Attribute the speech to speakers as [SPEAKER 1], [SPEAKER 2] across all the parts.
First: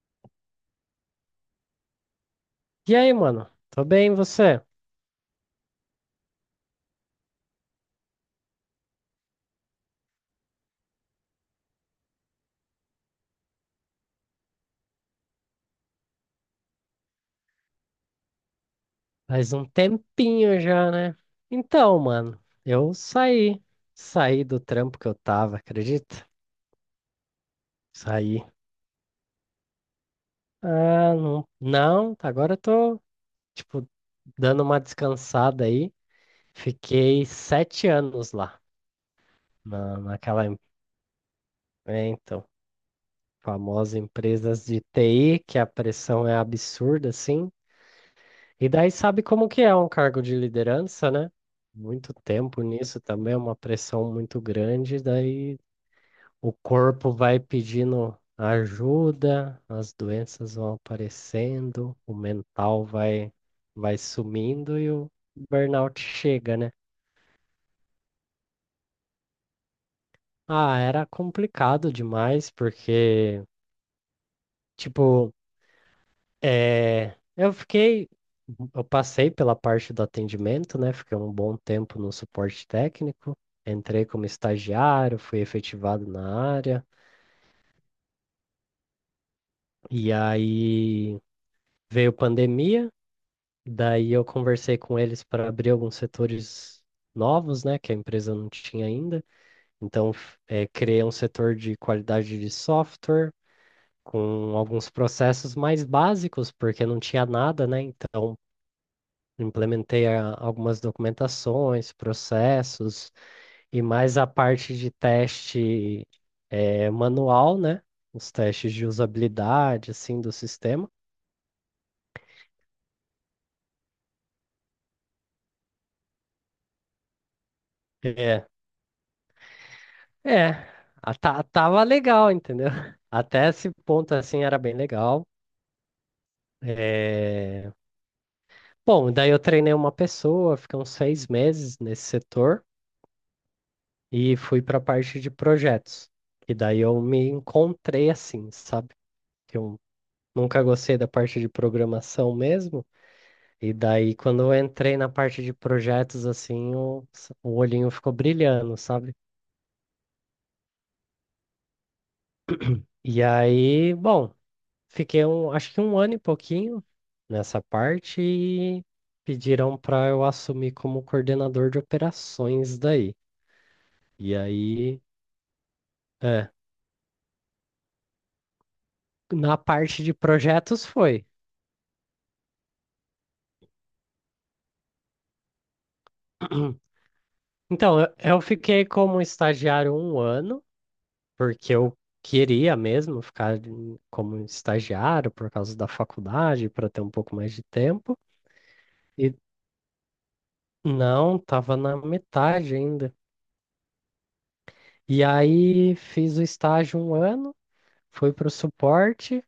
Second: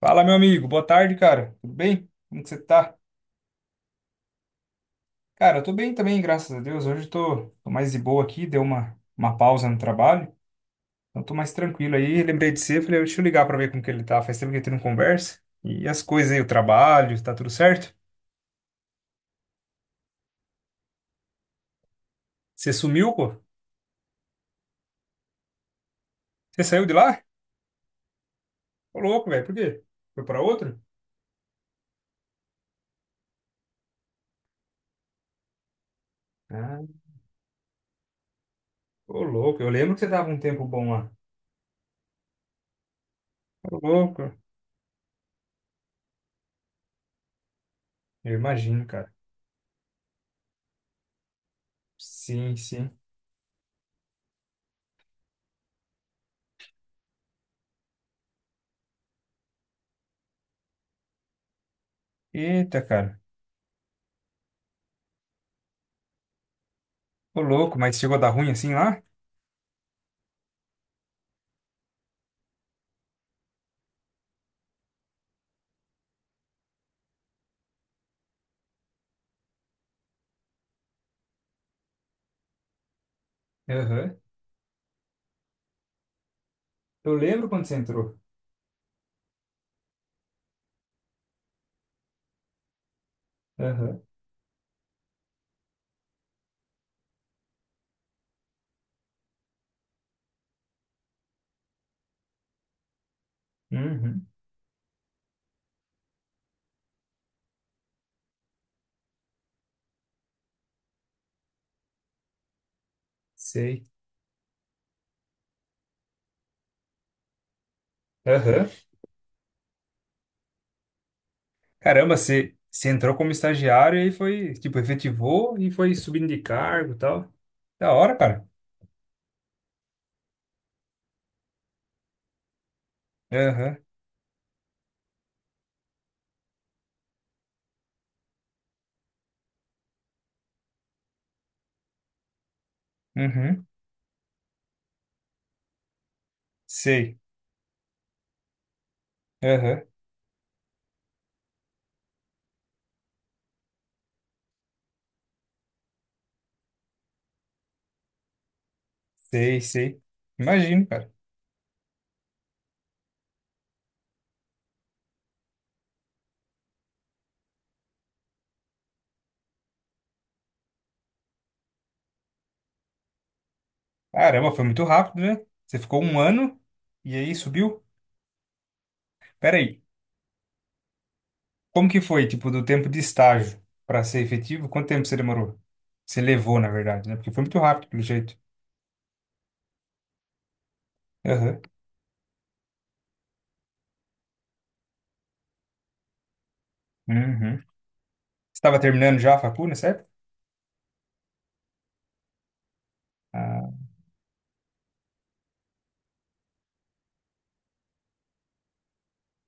[SPEAKER 1] Fala, meu amigo. Boa tarde, cara. Tudo bem? Como que você tá?
[SPEAKER 2] E aí, mano? Tô bem, e você?
[SPEAKER 1] Cara, eu tô bem também, graças a Deus. Hoje eu tô mais de boa aqui, deu uma pausa no trabalho. Então tô mais tranquilo aí. Lembrei de você, falei, deixa eu ligar pra ver como que ele tá. Faz tempo que a gente não conversa. E as coisas aí, o trabalho, tá tudo certo?
[SPEAKER 2] Faz um tempinho já, né? Então, mano,
[SPEAKER 1] Você
[SPEAKER 2] eu
[SPEAKER 1] sumiu, pô?
[SPEAKER 2] saí. Saí do trampo que eu tava, acredita?
[SPEAKER 1] Você saiu de lá?
[SPEAKER 2] Saí.
[SPEAKER 1] Ô, louco, velho. Por quê? Foi pra outro?
[SPEAKER 2] Ah, não. Não, agora eu tô, tipo, dando uma descansada aí.
[SPEAKER 1] Ah,
[SPEAKER 2] Fiquei 7 anos lá,
[SPEAKER 1] ô, louco. Eu lembro que você tava um
[SPEAKER 2] naquela,
[SPEAKER 1] tempo bom lá.
[SPEAKER 2] é, então,
[SPEAKER 1] Ô,
[SPEAKER 2] famosa
[SPEAKER 1] louco.
[SPEAKER 2] empresas de TI, que a pressão é absurda, assim.
[SPEAKER 1] Eu
[SPEAKER 2] E
[SPEAKER 1] imagino,
[SPEAKER 2] daí
[SPEAKER 1] cara.
[SPEAKER 2] sabe como que é um cargo de liderança, né? Muito
[SPEAKER 1] Sim,
[SPEAKER 2] tempo
[SPEAKER 1] sim.
[SPEAKER 2] nisso também, é uma pressão muito grande, daí o corpo vai pedindo ajuda, as doenças vão aparecendo, o
[SPEAKER 1] Eita,
[SPEAKER 2] mental
[SPEAKER 1] cara.
[SPEAKER 2] vai sumindo e o burnout chega, né?
[SPEAKER 1] Ô, louco, mas chegou a dar ruim assim lá?
[SPEAKER 2] Ah, era complicado demais porque tipo, É, eu fiquei, eu passei pela parte do atendimento, né? Fiquei um bom tempo no suporte técnico, entrei
[SPEAKER 1] Aham.
[SPEAKER 2] como estagiário, fui efetivado na área,
[SPEAKER 1] Eu lembro quando você entrou.
[SPEAKER 2] e aí veio pandemia,
[SPEAKER 1] Aham.
[SPEAKER 2] daí eu conversei com eles para abrir alguns setores novos, né? Que a empresa não tinha ainda. Então, criei um setor de qualidade de software.
[SPEAKER 1] Uhum.
[SPEAKER 2] Com alguns processos mais básicos, porque não tinha nada, né? Então, implementei algumas documentações, processos e
[SPEAKER 1] Sei.
[SPEAKER 2] mais a parte de teste manual, né? Os
[SPEAKER 1] Aham.
[SPEAKER 2] testes de usabilidade, assim, do sistema.
[SPEAKER 1] Caramba, você entrou como estagiário e aí foi, tipo, efetivou e foi subindo de cargo e tal. Da hora, cara.
[SPEAKER 2] É, é, tava legal, entendeu? Até esse
[SPEAKER 1] Aham.
[SPEAKER 2] ponto, assim, era bem legal. É, bom, daí eu treinei uma pessoa, fiquei uns 6 meses nesse setor
[SPEAKER 1] Uhum.
[SPEAKER 2] e fui para a parte de projetos. E daí eu
[SPEAKER 1] Sei.
[SPEAKER 2] me encontrei assim, sabe? Que eu
[SPEAKER 1] Aham.
[SPEAKER 2] Nunca gostei da parte de programação mesmo. E daí, quando eu entrei na parte de projetos, assim, o olhinho ficou brilhando, sabe?
[SPEAKER 1] Sei, sei. Imagino, cara.
[SPEAKER 2] E aí, bom, fiquei um, acho que um ano e pouquinho nessa parte e pediram para eu assumir como coordenador de operações daí. E
[SPEAKER 1] Caramba, foi muito
[SPEAKER 2] aí,
[SPEAKER 1] rápido, né? Você ficou um
[SPEAKER 2] é,
[SPEAKER 1] ano e aí subiu. Pera
[SPEAKER 2] na
[SPEAKER 1] aí.
[SPEAKER 2] parte de projetos foi.
[SPEAKER 1] Como que foi, tipo, do tempo de estágio para ser efetivo? Quanto tempo você demorou? Você levou, na verdade, né? Porque foi muito rápido,
[SPEAKER 2] Então,
[SPEAKER 1] pelo
[SPEAKER 2] eu
[SPEAKER 1] jeito.
[SPEAKER 2] eu fiquei como estagiário um ano,
[SPEAKER 1] Aham.
[SPEAKER 2] porque eu queria mesmo ficar como estagiário por causa da faculdade, para ter um pouco mais
[SPEAKER 1] Uhum.
[SPEAKER 2] de
[SPEAKER 1] Você
[SPEAKER 2] tempo.
[SPEAKER 1] estava terminando
[SPEAKER 2] E
[SPEAKER 1] já a facul, né?
[SPEAKER 2] não, estava na metade ainda.
[SPEAKER 1] Ah,
[SPEAKER 2] E aí fiz o estágio um ano, fui para o suporte,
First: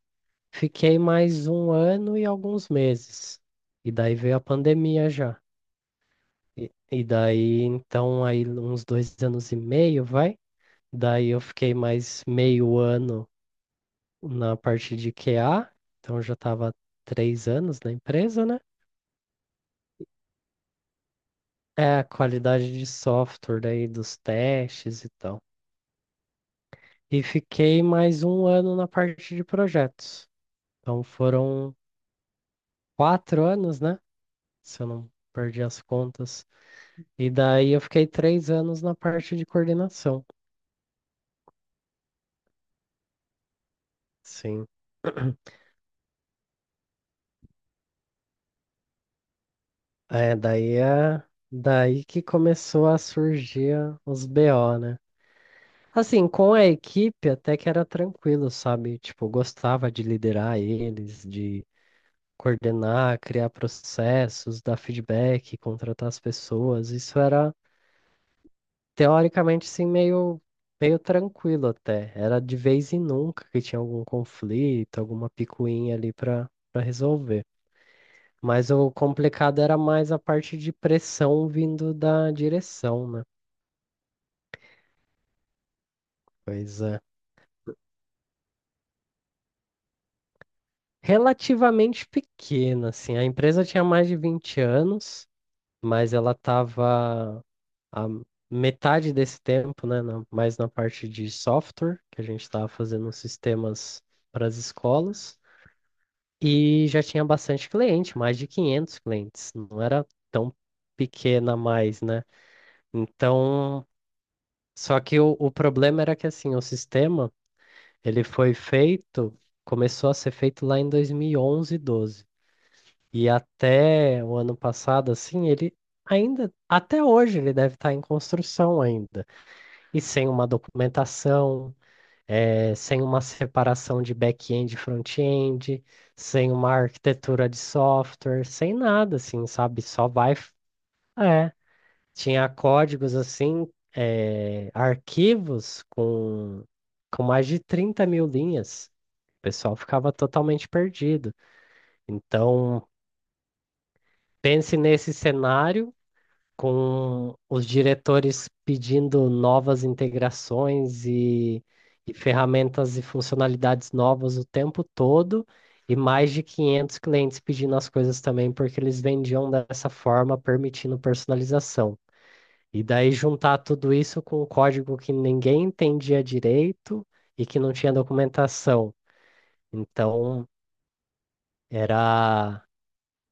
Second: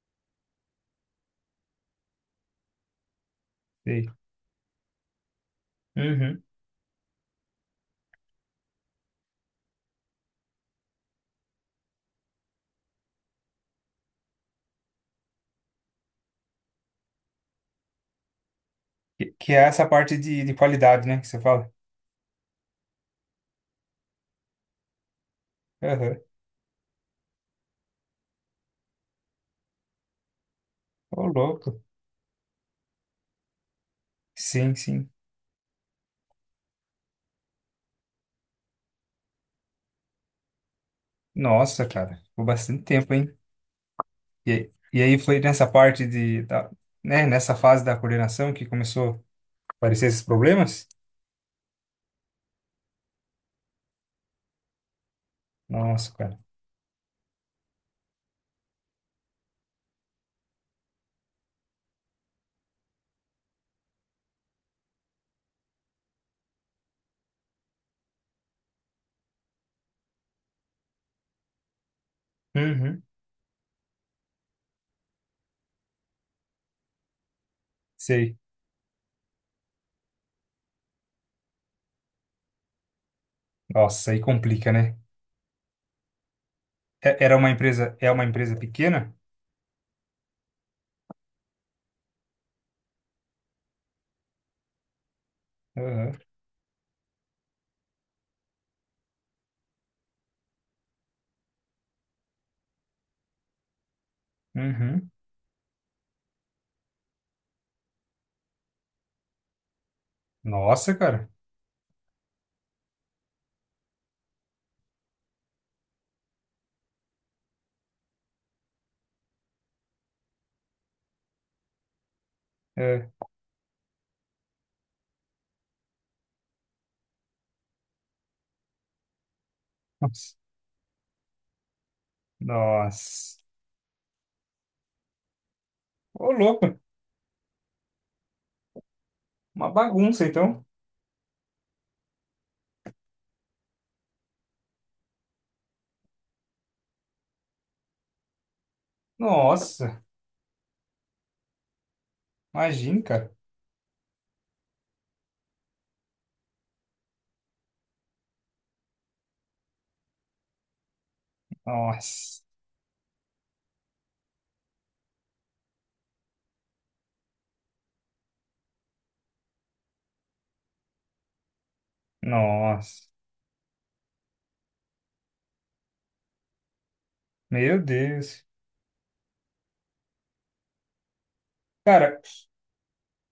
[SPEAKER 2] fiquei mais um ano e alguns meses. E
[SPEAKER 1] sei.
[SPEAKER 2] daí veio a pandemia já.
[SPEAKER 1] Uhum.
[SPEAKER 2] E daí, então, aí uns 2 anos e meio, vai. Daí eu fiquei mais meio ano na parte de QA, então eu já estava 3 anos na empresa, né?
[SPEAKER 1] Que é essa parte de qualidade, né? Que você fala.
[SPEAKER 2] É, a qualidade de software daí dos testes e tal.
[SPEAKER 1] Aham.
[SPEAKER 2] E fiquei mais um ano na parte de projetos. Então
[SPEAKER 1] Ô,
[SPEAKER 2] foram
[SPEAKER 1] louco.
[SPEAKER 2] 4 anos, né?
[SPEAKER 1] Sim,
[SPEAKER 2] Se eu não
[SPEAKER 1] sim.
[SPEAKER 2] perdi as contas. E daí eu fiquei 3 anos na parte de coordenação.
[SPEAKER 1] Nossa, cara. Ficou bastante tempo, hein?
[SPEAKER 2] Sim.
[SPEAKER 1] E aí foi nessa parte de, da, né? Nessa fase da coordenação que começou a aparecer esses
[SPEAKER 2] É,
[SPEAKER 1] problemas?
[SPEAKER 2] daí que começou a surgir os BO, né?
[SPEAKER 1] Nossa,
[SPEAKER 2] Assim,
[SPEAKER 1] cara.
[SPEAKER 2] com a equipe até que era tranquilo, sabe? Tipo, eu gostava de liderar eles, de coordenar, criar processos, dar feedback, contratar as pessoas. Isso era, teoricamente, sim, meio tranquilo até. Era de vez em
[SPEAKER 1] Uhum.
[SPEAKER 2] nunca que tinha algum conflito, alguma picuinha ali para resolver.
[SPEAKER 1] Sei.
[SPEAKER 2] Mas o complicado era mais a parte de pressão vindo da direção, né?
[SPEAKER 1] Nossa, aí complica, né?
[SPEAKER 2] Pois é.
[SPEAKER 1] É- Era uma empresa, é uma empresa pequena?
[SPEAKER 2] Relativamente pequena, assim. A empresa tinha mais de 20 anos, mas
[SPEAKER 1] Aham.
[SPEAKER 2] ela estava a metade desse tempo, né, na- mais na parte de software, que a gente estava fazendo sistemas para as
[SPEAKER 1] Uhum.
[SPEAKER 2] escolas, e já tinha bastante cliente, mais de 500 clientes. Não era tão
[SPEAKER 1] Nossa, cara.
[SPEAKER 2] pequena mais, né? Então, só que o problema era que, assim, o sistema, ele foi feito, começou a ser feito lá em 2011, 12.
[SPEAKER 1] É.
[SPEAKER 2] E até o ano passado, assim, ele ainda, até hoje, ele deve estar em construção ainda. E sem
[SPEAKER 1] Nossa.
[SPEAKER 2] uma documentação, sem uma
[SPEAKER 1] Nossa.
[SPEAKER 2] separação de back-end e front-end,
[SPEAKER 1] Ô,
[SPEAKER 2] sem
[SPEAKER 1] louco.
[SPEAKER 2] uma arquitetura de software, sem nada, assim,
[SPEAKER 1] Uma
[SPEAKER 2] sabe? Só
[SPEAKER 1] bagunça,
[SPEAKER 2] vai.
[SPEAKER 1] então.
[SPEAKER 2] É, tinha códigos, assim, arquivos com mais de 30 mil linhas. O pessoal
[SPEAKER 1] Nossa.
[SPEAKER 2] ficava totalmente perdido. Então,
[SPEAKER 1] Imagina, cara.
[SPEAKER 2] pense nesse cenário com os diretores pedindo novas integrações e
[SPEAKER 1] Nossa.
[SPEAKER 2] ferramentas e funcionalidades novas o tempo todo, e mais de 500 clientes pedindo as coisas também, porque eles vendiam dessa forma, permitindo personalização. E
[SPEAKER 1] Nossa.
[SPEAKER 2] daí juntar tudo isso com um código que ninguém entendia direito e que não
[SPEAKER 1] Meu
[SPEAKER 2] tinha
[SPEAKER 1] Deus.
[SPEAKER 2] documentação. Então,
[SPEAKER 1] Cara,
[SPEAKER 2] era,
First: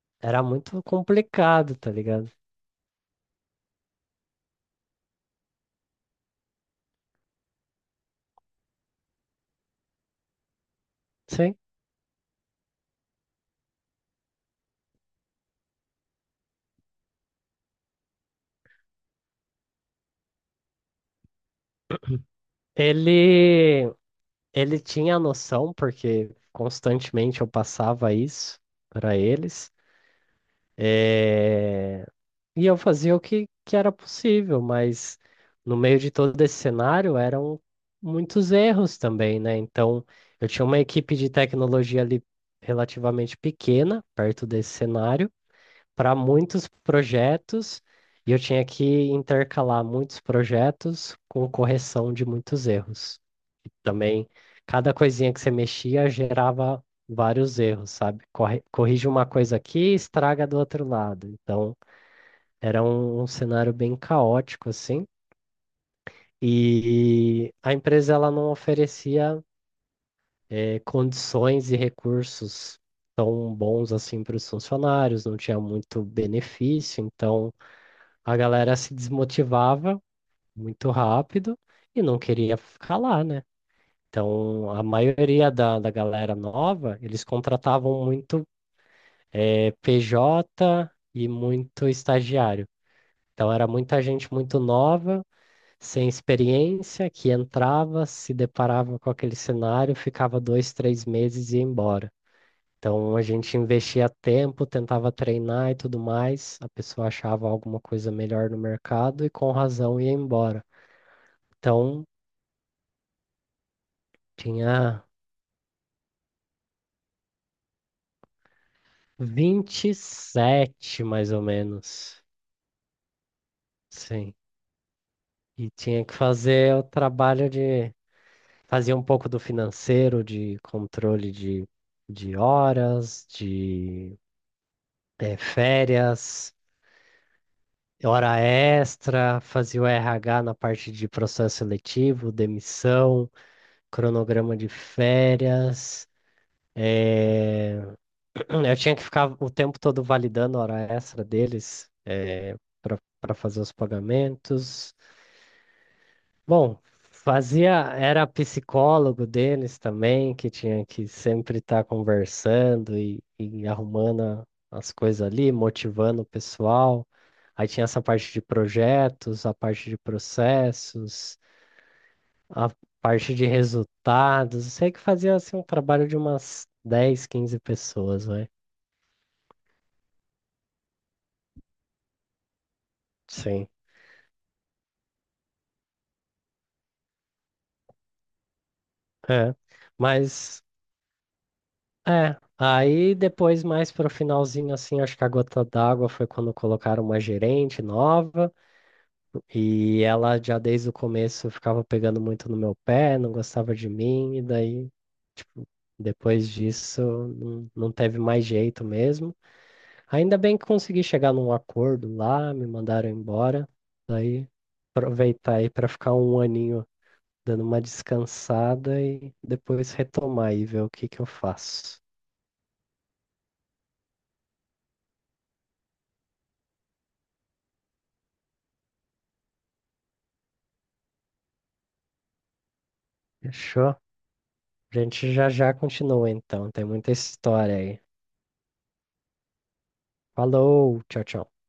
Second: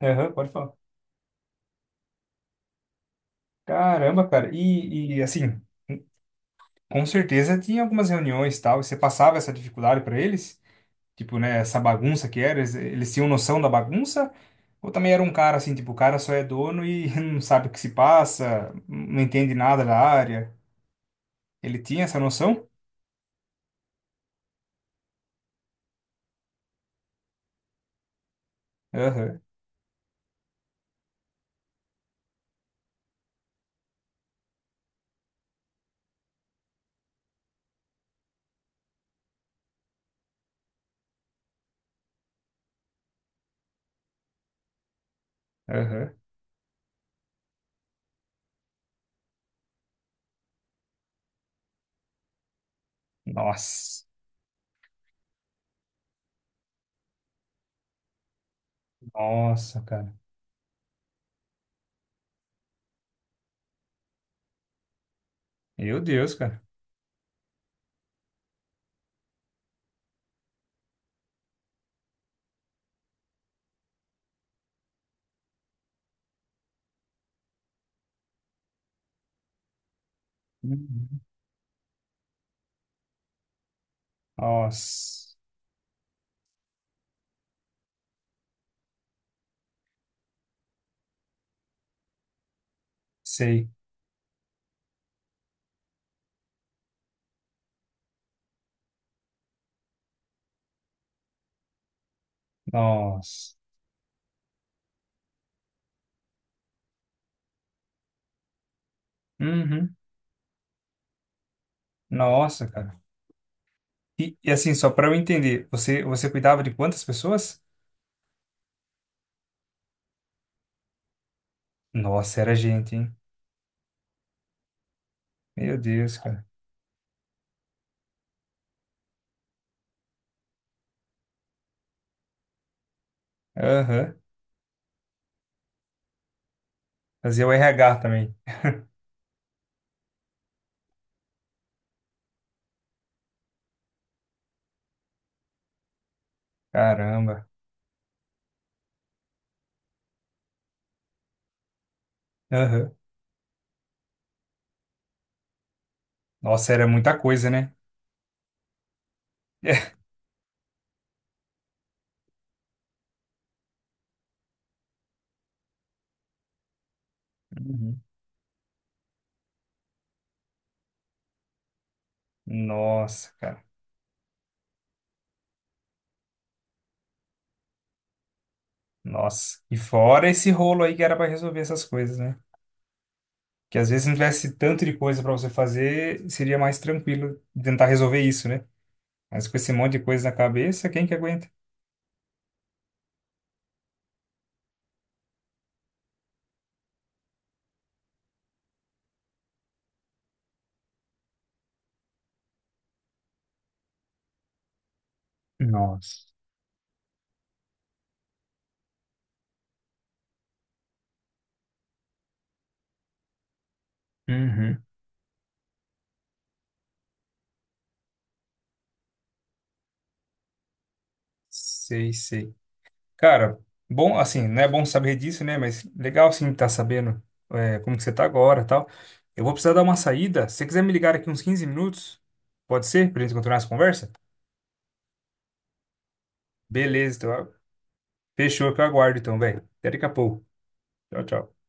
[SPEAKER 1] aham,
[SPEAKER 2] era
[SPEAKER 1] pode falar.
[SPEAKER 2] muito complicado, tá ligado?
[SPEAKER 1] Caramba, cara. E, assim, com certeza tinha algumas reuniões e tal. E você passava essa dificuldade pra eles? Tipo,
[SPEAKER 2] Sim.
[SPEAKER 1] né, essa bagunça que era, eles tinham noção da bagunça? Ou também era um cara assim, tipo, o cara só é dono e não sabe o que se passa, não entende nada da área? Ele tinha essa noção?
[SPEAKER 2] Ele, Ele tinha a noção, porque constantemente eu passava isso para
[SPEAKER 1] Aham,
[SPEAKER 2] eles, eh, e eu fazia o que era possível, mas no meio de todo esse cenário eram muitos erros também, né? Então eu tinha uma equipe de tecnologia ali relativamente pequena, perto desse cenário
[SPEAKER 1] aham.
[SPEAKER 2] para muitos projetos e eu tinha que intercalar muitos projetos com correção de muitos erros. E
[SPEAKER 1] Nossa,
[SPEAKER 2] também, cada coisinha que você mexia gerava vários erros, sabe? Corrige uma coisa aqui
[SPEAKER 1] nossa,
[SPEAKER 2] e
[SPEAKER 1] cara.
[SPEAKER 2] estraga do outro lado. Então, era um cenário bem caótico, assim.
[SPEAKER 1] Meu Deus, cara.
[SPEAKER 2] E a empresa ela não oferecia condições e recursos tão bons assim para os funcionários, não tinha muito benefício, então a galera se desmotivava muito
[SPEAKER 1] Uhum.
[SPEAKER 2] rápido e não queria ficar lá, né? Então, a
[SPEAKER 1] Nossa.
[SPEAKER 2] maioria da galera nova, eles contratavam muito PJ e muito estagiário. Então, era
[SPEAKER 1] Sei.
[SPEAKER 2] muita gente muito nova, sem experiência, que entrava, se deparava com aquele cenário, ficava 2, 3 meses e ia embora. Então, a
[SPEAKER 1] Nossa.
[SPEAKER 2] gente investia tempo, tentava treinar e tudo mais. A pessoa achava alguma coisa melhor no mercado e, com
[SPEAKER 1] Uhum.
[SPEAKER 2] razão, ia embora. Então,
[SPEAKER 1] Nossa, cara. E assim, só
[SPEAKER 2] tinha
[SPEAKER 1] pra eu entender, você cuidava de quantas pessoas?
[SPEAKER 2] 27, mais ou menos.
[SPEAKER 1] Nossa, era gente, hein?
[SPEAKER 2] Sim. E
[SPEAKER 1] Meu
[SPEAKER 2] tinha que
[SPEAKER 1] Deus, cara.
[SPEAKER 2] fazer o trabalho de fazer um pouco do financeiro, de controle de horas,
[SPEAKER 1] Aham.
[SPEAKER 2] de férias,
[SPEAKER 1] Fazia o RH também.
[SPEAKER 2] hora extra, fazia o RH na parte de processo seletivo, demissão, cronograma de férias.
[SPEAKER 1] Caramba.
[SPEAKER 2] eh, Eu tinha que ficar o tempo todo validando a hora extra deles
[SPEAKER 1] Aham.
[SPEAKER 2] para fazer os pagamentos.
[SPEAKER 1] Nossa,
[SPEAKER 2] Bom,
[SPEAKER 1] era muita coisa,
[SPEAKER 2] fazia,
[SPEAKER 1] né?
[SPEAKER 2] era psicólogo deles também, que tinha que sempre estar conversando e arrumando as coisas ali, motivando o pessoal. Aí tinha
[SPEAKER 1] Uhum.
[SPEAKER 2] essa parte de projetos, a parte de processos, a
[SPEAKER 1] Nossa,
[SPEAKER 2] parte de
[SPEAKER 1] cara.
[SPEAKER 2] resultados. Eu sei que fazia assim um trabalho de umas 10, 15 pessoas, vai.
[SPEAKER 1] Nossa. E fora esse rolo aí que era pra resolver essas coisas, né?
[SPEAKER 2] Sim.
[SPEAKER 1] Que às vezes se não tivesse tanto de coisa pra você fazer, seria mais tranquilo tentar resolver isso, né? Mas
[SPEAKER 2] É.
[SPEAKER 1] com esse monte de coisa na
[SPEAKER 2] Mas
[SPEAKER 1] cabeça, quem que aguenta?
[SPEAKER 2] é, aí depois, mais pro finalzinho, assim, acho que a gota d'água foi quando colocaram uma gerente nova e ela já desde o começo ficava pegando muito no meu pé, não gostava de mim, e daí, tipo,
[SPEAKER 1] Nossa.
[SPEAKER 2] depois disso não, não teve mais jeito mesmo. Ainda bem que consegui chegar num acordo lá, me mandaram embora, daí
[SPEAKER 1] Uhum.
[SPEAKER 2] aproveitar aí pra ficar um aninho dando uma descansada e depois retomar e ver o que que eu faço.
[SPEAKER 1] Sei, sei. Cara, bom, assim, não é bom saber disso, né? Mas legal, sim, tá sabendo é, como que você tá agora e tal. Eu vou precisar dar uma saída. Se você quiser me ligar aqui uns 15 minutos, pode ser? Pra gente continuar essa
[SPEAKER 2] Fechou?
[SPEAKER 1] conversa?
[SPEAKER 2] A gente já continua então, tem muita
[SPEAKER 1] Beleza, então,
[SPEAKER 2] história aí.
[SPEAKER 1] fechou, que eu aguardo então, velho. Até daqui a pouco.
[SPEAKER 2] Falou,
[SPEAKER 1] Tchau,
[SPEAKER 2] tchau, tchau.
[SPEAKER 1] tchau.